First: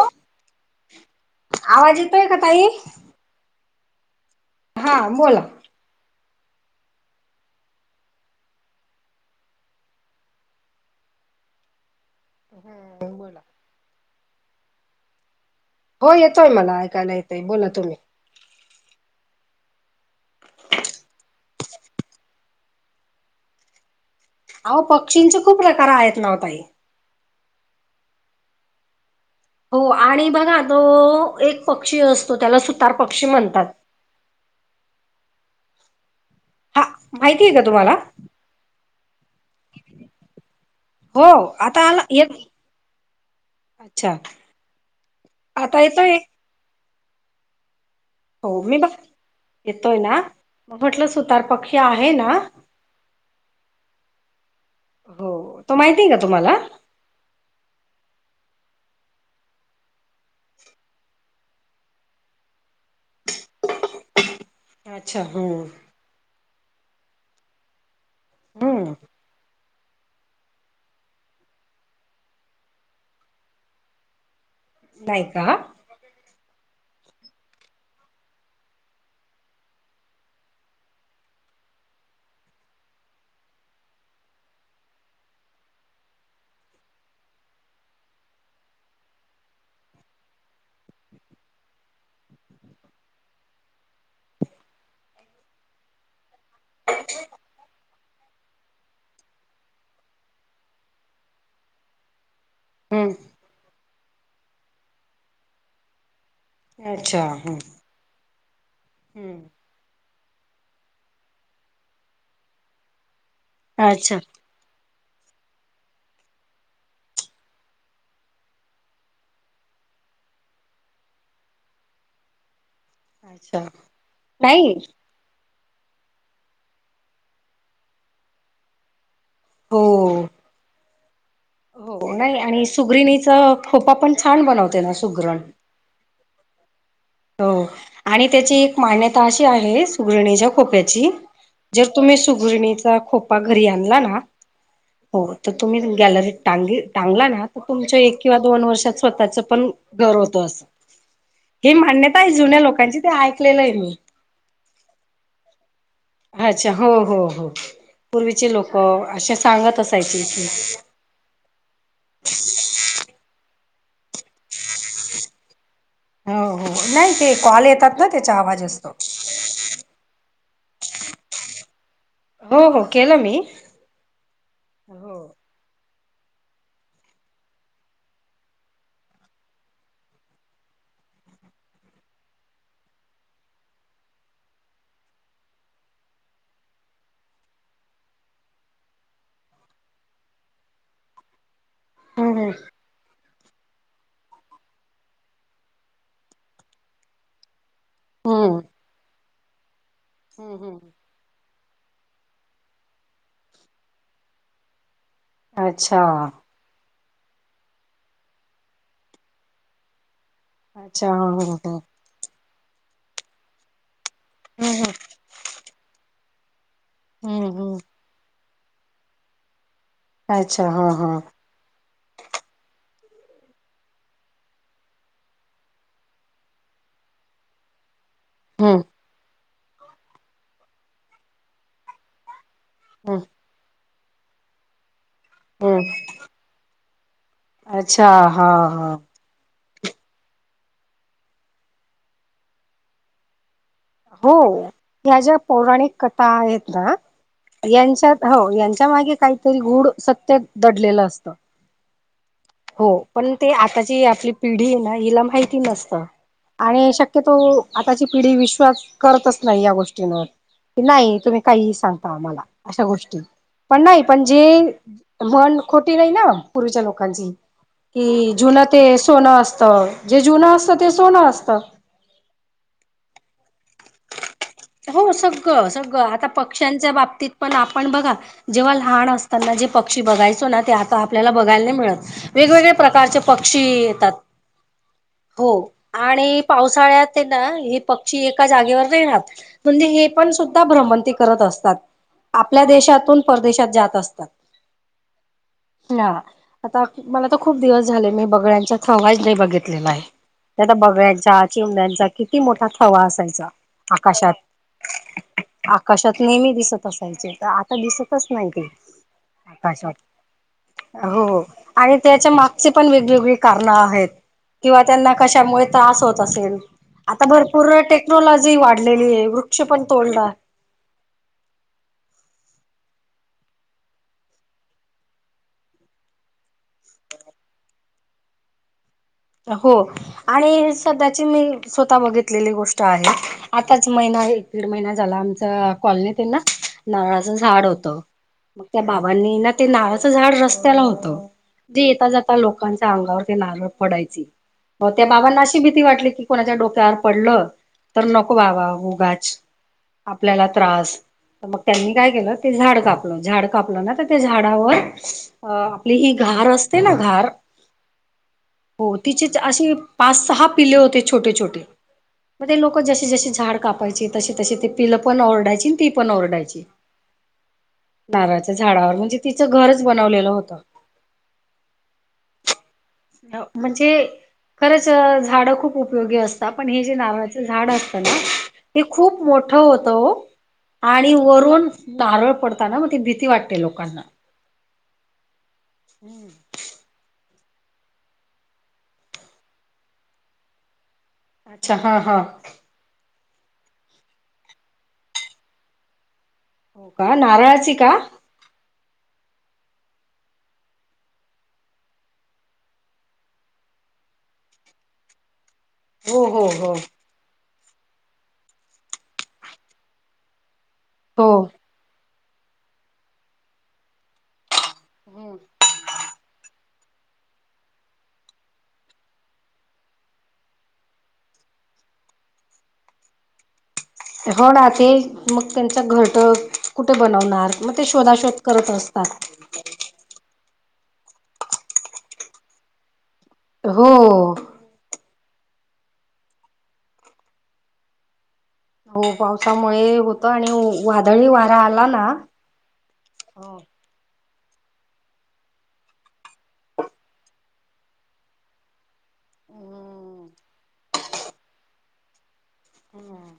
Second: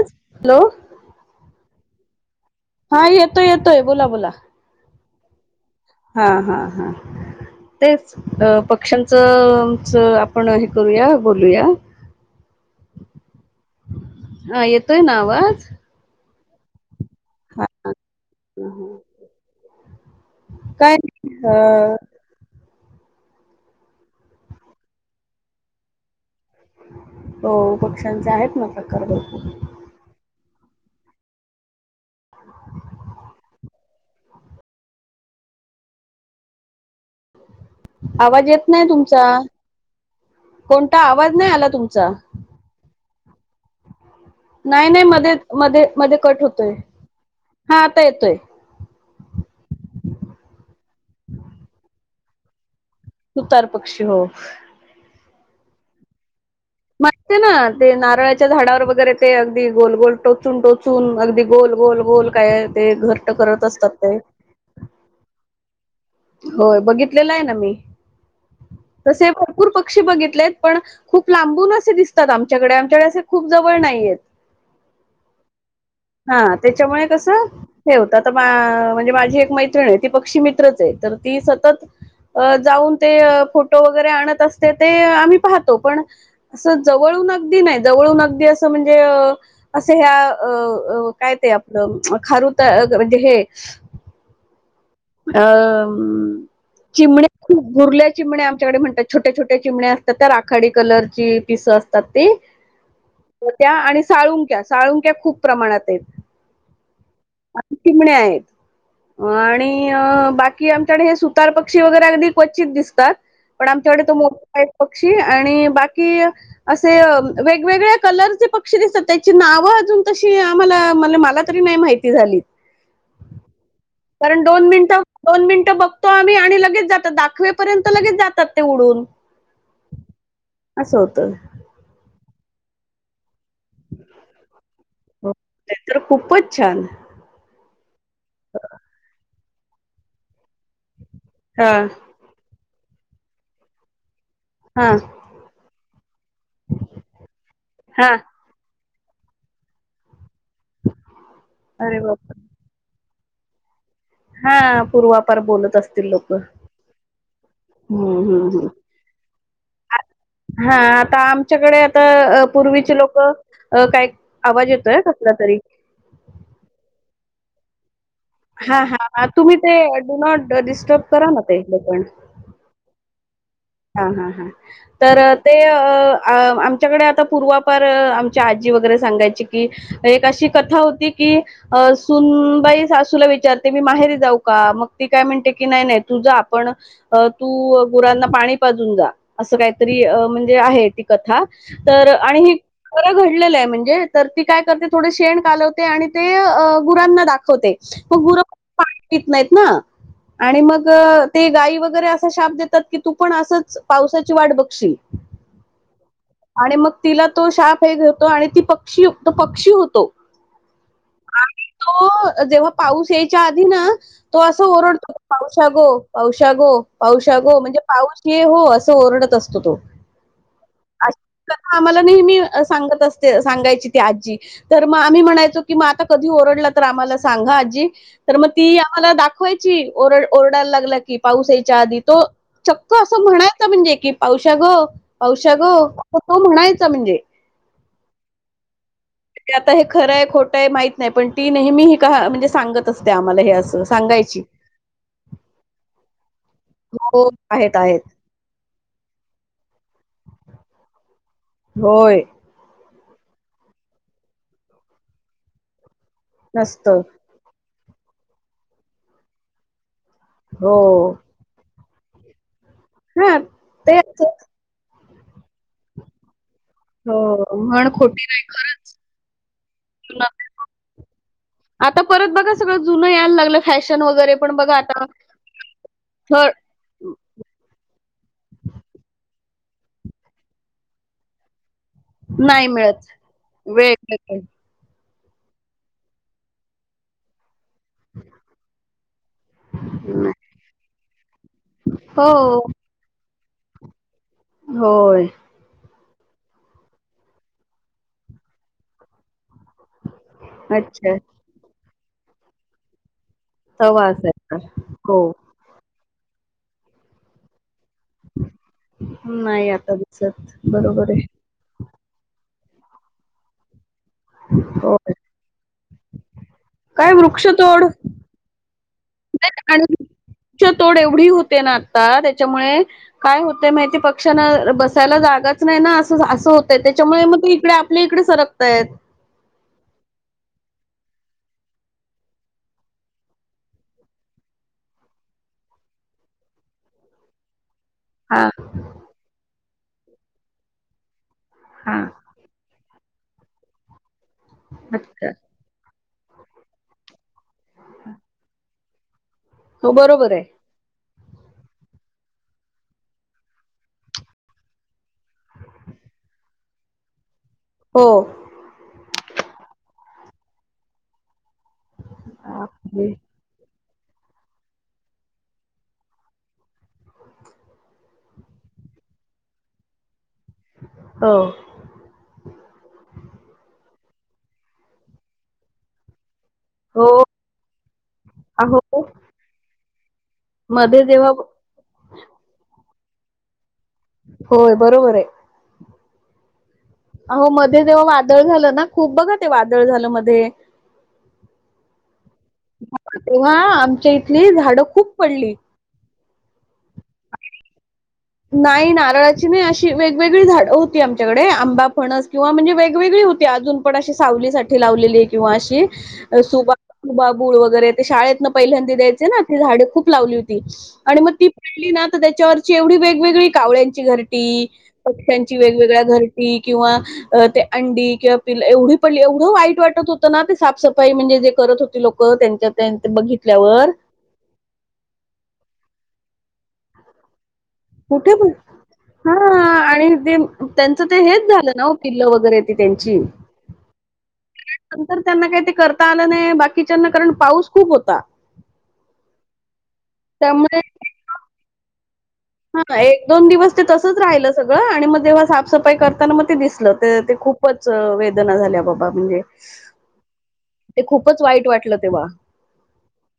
आज हॅलो आवाज येतोय का? ताई? हा येतोय येतोय बोला बोला. हा बोला. हां हां हां तेच पक्ष्यांचं आपण हे करूया, बोलूया. हा बोला. हा येतोय ना आवाज? हो येतोय मला ऐकायला येतय हा बोला तुम्ही. काय नाही हां अहो पक्षींच खूप प्रकार आहेत नव्हं ताई. हो. पक्ष्यांचे आहेत ना प्रकार भरपूर? हो आणि बघा तो एक पक्षी असतो त्याला 'सुतार पक्षी' म्हणतात. हा माहितीये. आवाज येत नाही तुमचा. कोणता हो आवाज नाही आला आता तुमचा. येत अच्छा नाहीनाही, मध्ये आता मध्ये येतोय? मध्ये कट होतोय. हां हो मी बघ, येतोय ना? म्हटलं सुतार पक्षी आहे ना. सुतारपक्षी हो. हो तो माहिती आहे का तुम्हाला? माहिते ना ते नारळाच्या झाडावर वगैरे ते अगदी गोल गोल टोचून -टोचून, अगदी गोल गोल गोल काय ते घरटं करत असतात ते. अच्छा हुं होय बघितलेला आहे ना मी. हम् तसे भरपूर पक्षी बघितलेत पण खूप लांबून असे दिसतात आमच्याकडे आमच्याकडे असे खूप जवळ नाहीयेत. नाहीय का? हा त्याच्यामुळे कसं हे होतं आता म्हणजे माझी एक मैत्रिण आहे ती पक्षी मित्रच आहे. तर ती सतत अ जाऊन ते फोटो वगैरे आणत असते ते आम्ही पाहतो पण अस जवळ गदी नाही जवळ अगदी अस म्हणजे असे ह्या काय ते आपल खारुता म्हणजे हे अ चिमण्या खूप भुरल्या चिमण्या डे म्हणतात छोटे छोटे चिमण्या असतात त्या राखाडी कलरची पिस असतात ते. हम्म त्या आणि साळुंक्या साळुक्या खूप प्रमाणात आहेत. अच्छा हम्म आणि चिमण्या आहेत हम्म आणि बाकी आमच्याकडे हे सुतार पक्षी वगैरे अगदी क्वचित दिसतात पण आमच्याकडे तो अच्छा मोठा एक पक्षी आणि बाकी असे वेगवेगळ्या कलरचे पक्षी दिसतात त्याची नाव अ त आम्हाला म्ह मला तरी नाही माहिती झाली अच्छा कारण दोन नाही मिनिटं दोन मिनट बघतो आम्ही आणि लगेच जातात दाखवेपर्यंत लगेच जातात ते उडून हो असं होतं हो नाही आणि सुगरिणीचा खोपा पण छान बनवते ना हो, सुगरण ते तर खूपच छंद हो आणि त्याची एक मान्यता अशी आहे सु खोप्याची हा जर तुम्ही सुगर्णीचा खोपा घरी आणला ना हा हो तर तुम्ही गॅलरीत टांग टांगला ना तर तुमच्या हा एक किंवा दोन वर्षात स्वतःच पण घर होत अस हे अरे मान्यता बाप जुन्या लोकांची ते ऐकलेलं आहे मी हा पूर्वापार बोलत अच्छा हो हो हो पूर्वीचे ह् लोक असे सांगत असायचे की हा आता आमच्याकडे आता पूर्वीचे लोक काय आवाज येतो ना कसला तरी हो हो नाही ते कॉल येतात ना त्याचा आवाज हा असतो हा तुम्ही ते डू नॉट डिस्टर्ब करा ना ते ल पण हो हो केलं मी हा हा हा हो. तर ते अ अ आमच्याकडे आता पूर्वापार आमच्या आजी वगैरे सांगायची की एक अशी कथा होती की सुनबाई सासूला विचारते मी माहेरी जाऊ का मग ती काय म्हणते की नाही तु आपण तू गुना पा का म्हण त कथा तर हम्म हम्म म्हणजे तर ती काय करते थो शेण कालवते आणि ते गुरांना दाखवते मग गुर हम्म पाणी पित नाहीत ना आणि हम्म मग हम्म. ते गाई वगैरे असा शाप देतात की तू पण असंच पावसाची वाट बघशील अच्छा आणि मग तिला तो शाप हे घेतो आणि ती पक्षीो पक्षी होतो अच्छा हो आणि हो तो जेव्हा पाऊस यायच्या आधी ना तो असं हम्म ओरडतो पावशगो पावश गो पावश हम्म गो हम्म म्हणजे पाऊस हो अस ओरडत असतो तो अच्छा हा हा आम्हाला नेहमी सांगत अस सांगायची ते आजी तर मग आम्ही म्हणायचो की मग आता कधी ओरडला तर आम्हाला सांगा आजी तर मग ती हम्म आम्हाला दाखवायची ओरड ओरडायला लागला की पाऊस यायच्या आधी तो चक्क हम्म असं म्हणायच म्हणजे की पावश ग औषा ग हम्म अस तो म्हणायचा म्हणजे अच्छा हा हा ते आता हे खरं आहे खोटं आहे माहित नाही पण ती नेहमी ह का म्हणजे सांगत असते आम्हाला हे असं हो सांगायची. ह्या ज्या पौराणिक कथा आहेत ना हो, आहेत, आहेत. यांच्यात हो यांच्या मागे काहीतरी गुड सत्तेत दडलेलं असतं होय होय हो पण ते आताची आपली पिढी आहे ना हिला माहिती नसत आणि नसतं. शक्यतो आताची पिढी विश्वास करतच नाही या गोष्टींवर हो. की नाही तुम्ही काही सांगता आम्हाला हां, पण ते नाही पण जे असंच. हो, म्हण खोटी कि जुन ते सोनं असत जे जुनं असतं ते सोनं असत आता परत बघा सगळं जुनं यायला लागलं फॅशन वगैरे पण बघा आता हो सगळं सगळं आता थळ पक्ष्यांच्या बाबतीत पण आपण बघा जेव्हा लहान असताना जे पक्षी बघायचो ना ते आता आपल्याला बघायला नाही मिळत नाही वेगवेगळ्या मिळत प्रकारचे पक्षी येतात वेगवेगळे हो आणि पावसाळ्यात ना हे पक्षी एका जागेवर नाही राहात म्हणजे हे पण सुद्धा भ्रमती करत असतात हो आपल्या देशातून परदेशात जात असतात होय. ह आता मला तर खूप दिवस झाले मी बघण्या्यांचाचवाज नाही बघित. आता अच्छा बघायचा चिवड्यांचा किती मोठा थवा असायचा तवा आकाशात असायचा हो. कशात नेहमी दिसत असायचे तर आता दिसतच नाही ते नाही आकाशात आता दिसत बरोबर आहे हो. आणि त्याच्या मागचे पण वेगवेगळी कारणं आहेत. किंवा त्यांना होय कशामुळे त्रास होत असेल काय आता भरपूर वृक्षतोड टेक्नॉलॉजी वा. नाही आणि तच्या तोड एवढी होते ना आता त्याच्यामुळे काय होतय माहिती पक्षांना बसायला जागाच नाही ना अस अस हो. त्याच्यामुळे मग ते इकडे आपल्या इकडे सरकताय. हो आणि सध्याची मी स्वत बघितलेली गोष्ट आहे आताच महि एक दीड महिना झाला आमच कॉलनीत ना नळाचं झाड होत. हा मग त्या बाबांनी ना ते नाळाचं झाड रस्त्याला होतं. जी हा येता जाता लोकांच्या अंगावर ते नारळ पडायची त्या अच्छा बाबांना अशी भीती वाटली की कोणाच्या डोक्यावर पडलं तर नकवावा उगाच हो बरोबर आहे आपल्याला त्रास. तर मग त्यांनी काय केलं ते झाड कापलं झाड कापलं ना तर त्या झाडावर आपली हि घार असते ना घार हो. हो तिचे असे पाच सहा पिले होते छोटे छोटे. मगे ल जसे जसे झाड काप. य त तशी ते पिलं पण ओरडायची ती पण ओरडायची. नारळाच्या झाडावर म्हणजे तिचं घरच बनवलेलं होत. हो. म्हणजे खरंच झाड खूप उपयोगी असत. पण हे जे हो नावाच झाड असत ना अहो हे खूप मोठं होत. मध्ये आणि जेव्हा वरून धारळ पडताना मग ती भीती वाटते लोकांना होय बरोबर आहे. हम्म. अह मध्ये तेव्हा वादळ झालं ना खूप बघा ते वादळ झालं मध्ये अच्छा हा हा. तेव्हा आमच्या इथली झाडं खूप पडली. हो का नारळाची का? नाही नारळाची नाही अशी वेगवेगळी झाड होती आमच्याकडे आंबा फणस किंवा म्हणजे वेगवेगळी होती. अजून पण अशी सावलीठी लावलेली हो हो हो. किंवा बाबुळ वगैरे ते शाळेत न पहिल्यांदी द्यायचे ना त झाडे खूप लावली होती. आणि मग हो ती पाहिली ना तर त्याच्यावरची एवढी वेगवेगळी कावळ्यांची घरटी पक्ष्यांची वेगवेगळ्या घर किंवा ते अंडी किंवा पिल एवढी पडली एवढं वाईट वाटत होतं ना ते साफसफाई म्हणजे जे करत होती लोकं त्यांच्या-त्यांच बघितल्यावर हो ना ते मग त्यांचा घरट कुठे बनवणार. मग ते कुठे शोधाशोध करत असतात. हा आणि ते त्यांचं ते हेच झालं ना पिल्ल वगैरे ती त्यांची हो. नंतर त्यांना काही ते करता आलं नाही बाकीच्यांना कारण पाऊस खूप होता. हो पावसामुळे होतं आणि वादळीही वारा आला ना. हा एक दोन हो. दिवस ते तसच राहिलं सगळं आणि मग जेव्हा साफसफाई करताना मग ते दिसलं ते ते खूपच वेदना झाल्या बाबा. म्हणजे ते खूपच वाईट वाटलं तेव्हा हम्.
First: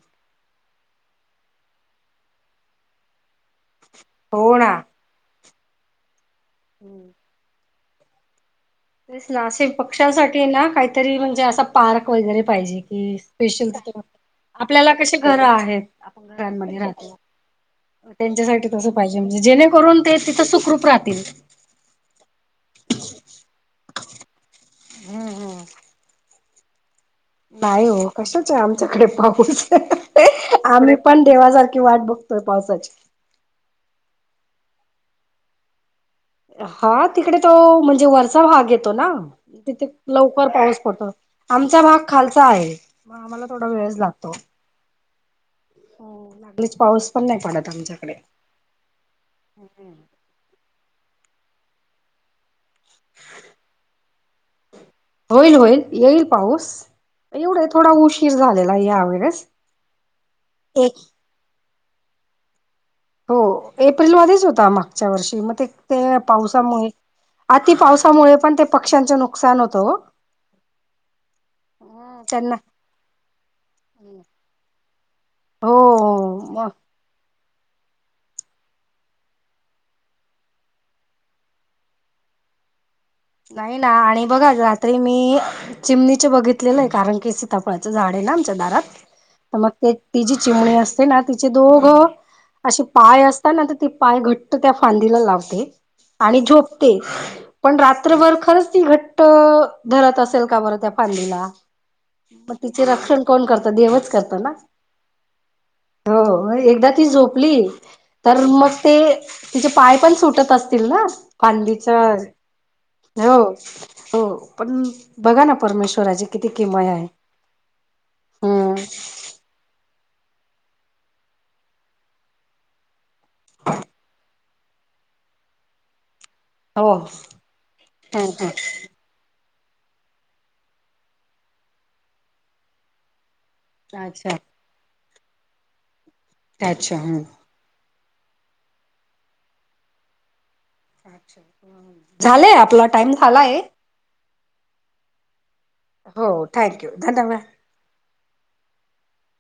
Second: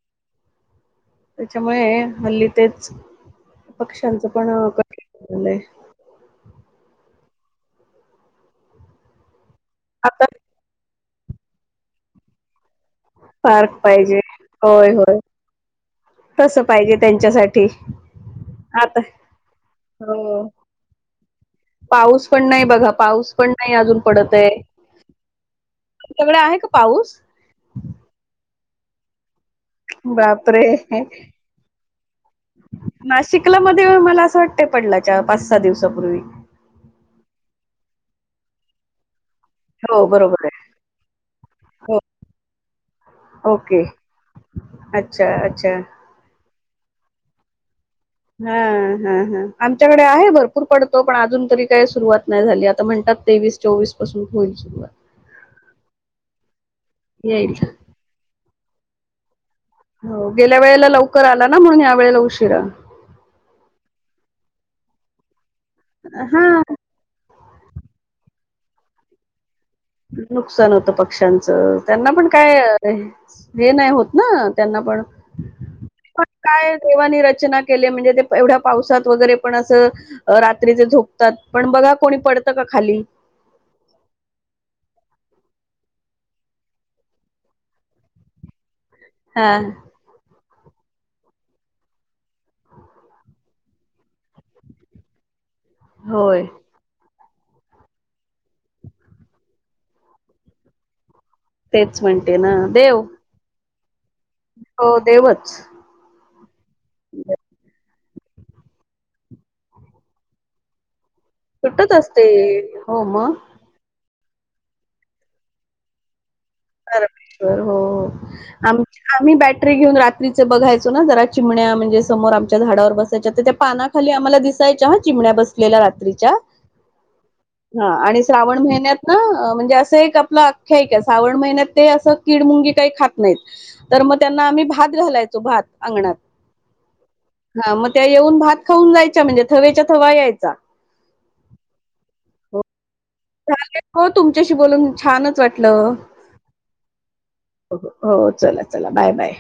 त्याच्यामुळे हे हल्ली तेच पक्ष्यांचं पण हो अं झालंय हम्म तेच ना असे आता पक्ष्यांसाठी ना काहीतरी म्हणजे असा पार्क वगैरे पाहिजे. स्पेशल पार्क पाहिजे. होय, आपल्याला कसे होय. घर आहेत. आपण तसं घरांमध्ये पाहिजे राहतो. त्यांच्यासाठी. अं त्यांच्यासाठी तसं आता पाहिजे. म्हणजे जेणेकरून ते तिथं हो. सुखरूप राहतील. पाऊस पण नाही बघा, पाऊस पण नाही अजून पडत आहे. तुमच्याकडे आहे का पाऊस नाही हो कशाच आहे आमच्याकडे पाऊ बापरे! आम्ही पण देवासारखी वाट बघतोय पावसाची नाशिकला मला असं वाटतंय पडलाय चार पाच सहा दिवसाांपूर्वी. हा तिकडे तो म्हणजे वरचा भाग येतो ना. तिथे हो बरोबर लवकर आहे पाऊस पडतो. आमचा हो भाग खालचा आहे. आम्हाला थोडा ओके वेळच लागतो. अच्छा अच्छा लीच पाऊस पण नाही पडत आमच्या हा हा हा आमच्याकडे आहे भरपूर पडतो पण अजून तरी काय सुरुवात नाही झाली. आता म्हणतात तेवीस चोवीस पासून होईल सुरुवात. होईल होईल येईल पाऊस येईल. एवढे थोडा उशीर झालेला या वेळेस. हो गेल्या वेळेला एक लवकर आला ना म्हणून या वेळेला उशिरा. हो एप्रिलमध्येच होता, मागच्या वर्षी मग ते त्या हा पावसामुळे अति पावसामुळे पण ते पक्ष्यांचे नुकसान होत. नुकसान होतं पक्ष्यांचं त्यांना पण काय हे नाही होत ना त्यांना पण हो मग काय देवानी रचना केलीये म्हणजे ते एवढ्या पावसात वगैरे पण अस अं रात्री झोपतात. पण बघा कोणी पडत का. खाली नाही ना आणि बघा रात्री मी चिमणीचे बघितलेलं आहे. कारण की सीतापळाच झाड आहे. ना आमच्या दारात हा पण मग ते ती जी चिमणी अस ना तिचे दोघं असे पाय असता ना तर ती पाय घट्ट त्या फांदीला लावते. आणि होय झोपते पण रात रात्रभर खरंच ती घट्ट अं धरत असेल का बरं त्या फांदीला. तेच म्हणते मग ना तिचे देव रक्षण कोण करत देवच करत हो देवच. मग एकदा ती झोपली तर मग ते तिचे पाय पण सुटत असतील ना. सुटत फांदीच्या असतील. हो मग हो पण बघा ना परमेश्वराची किती किमया आहे हो हो हम्म आम-आम्ही बॅटरी घेऊन रात्र बघायचो ना जरा चिमण्या म्हणजे समोर आमच्या झाडावर बसायच्या तर त्या पानाखाली आम्हाला दिस ह चिमण्या बसलेल्या रात्रीच्या. हो हा ह आणि ह श्रावण महिन्यात ना म्हणजे असं एक आपलं अख्याका आहे. श्रावण महिन्यात ते असं कीड मुंगी काही खात नाहीत. तर मग अच्छा त्यांना आम्ही भात घालायचो भात. अंगणात. अच्छा हम्म हां, मग त्या येऊन भात खाऊन जायच्या म्हणजे थवेच्या थवा यायचा. झाले आपला टाइम झालाय झाले हो तुमच्याशी बोलून छानच वाट हलो हो थँक्यू धन्यवाद हो चला चला बाय बाय.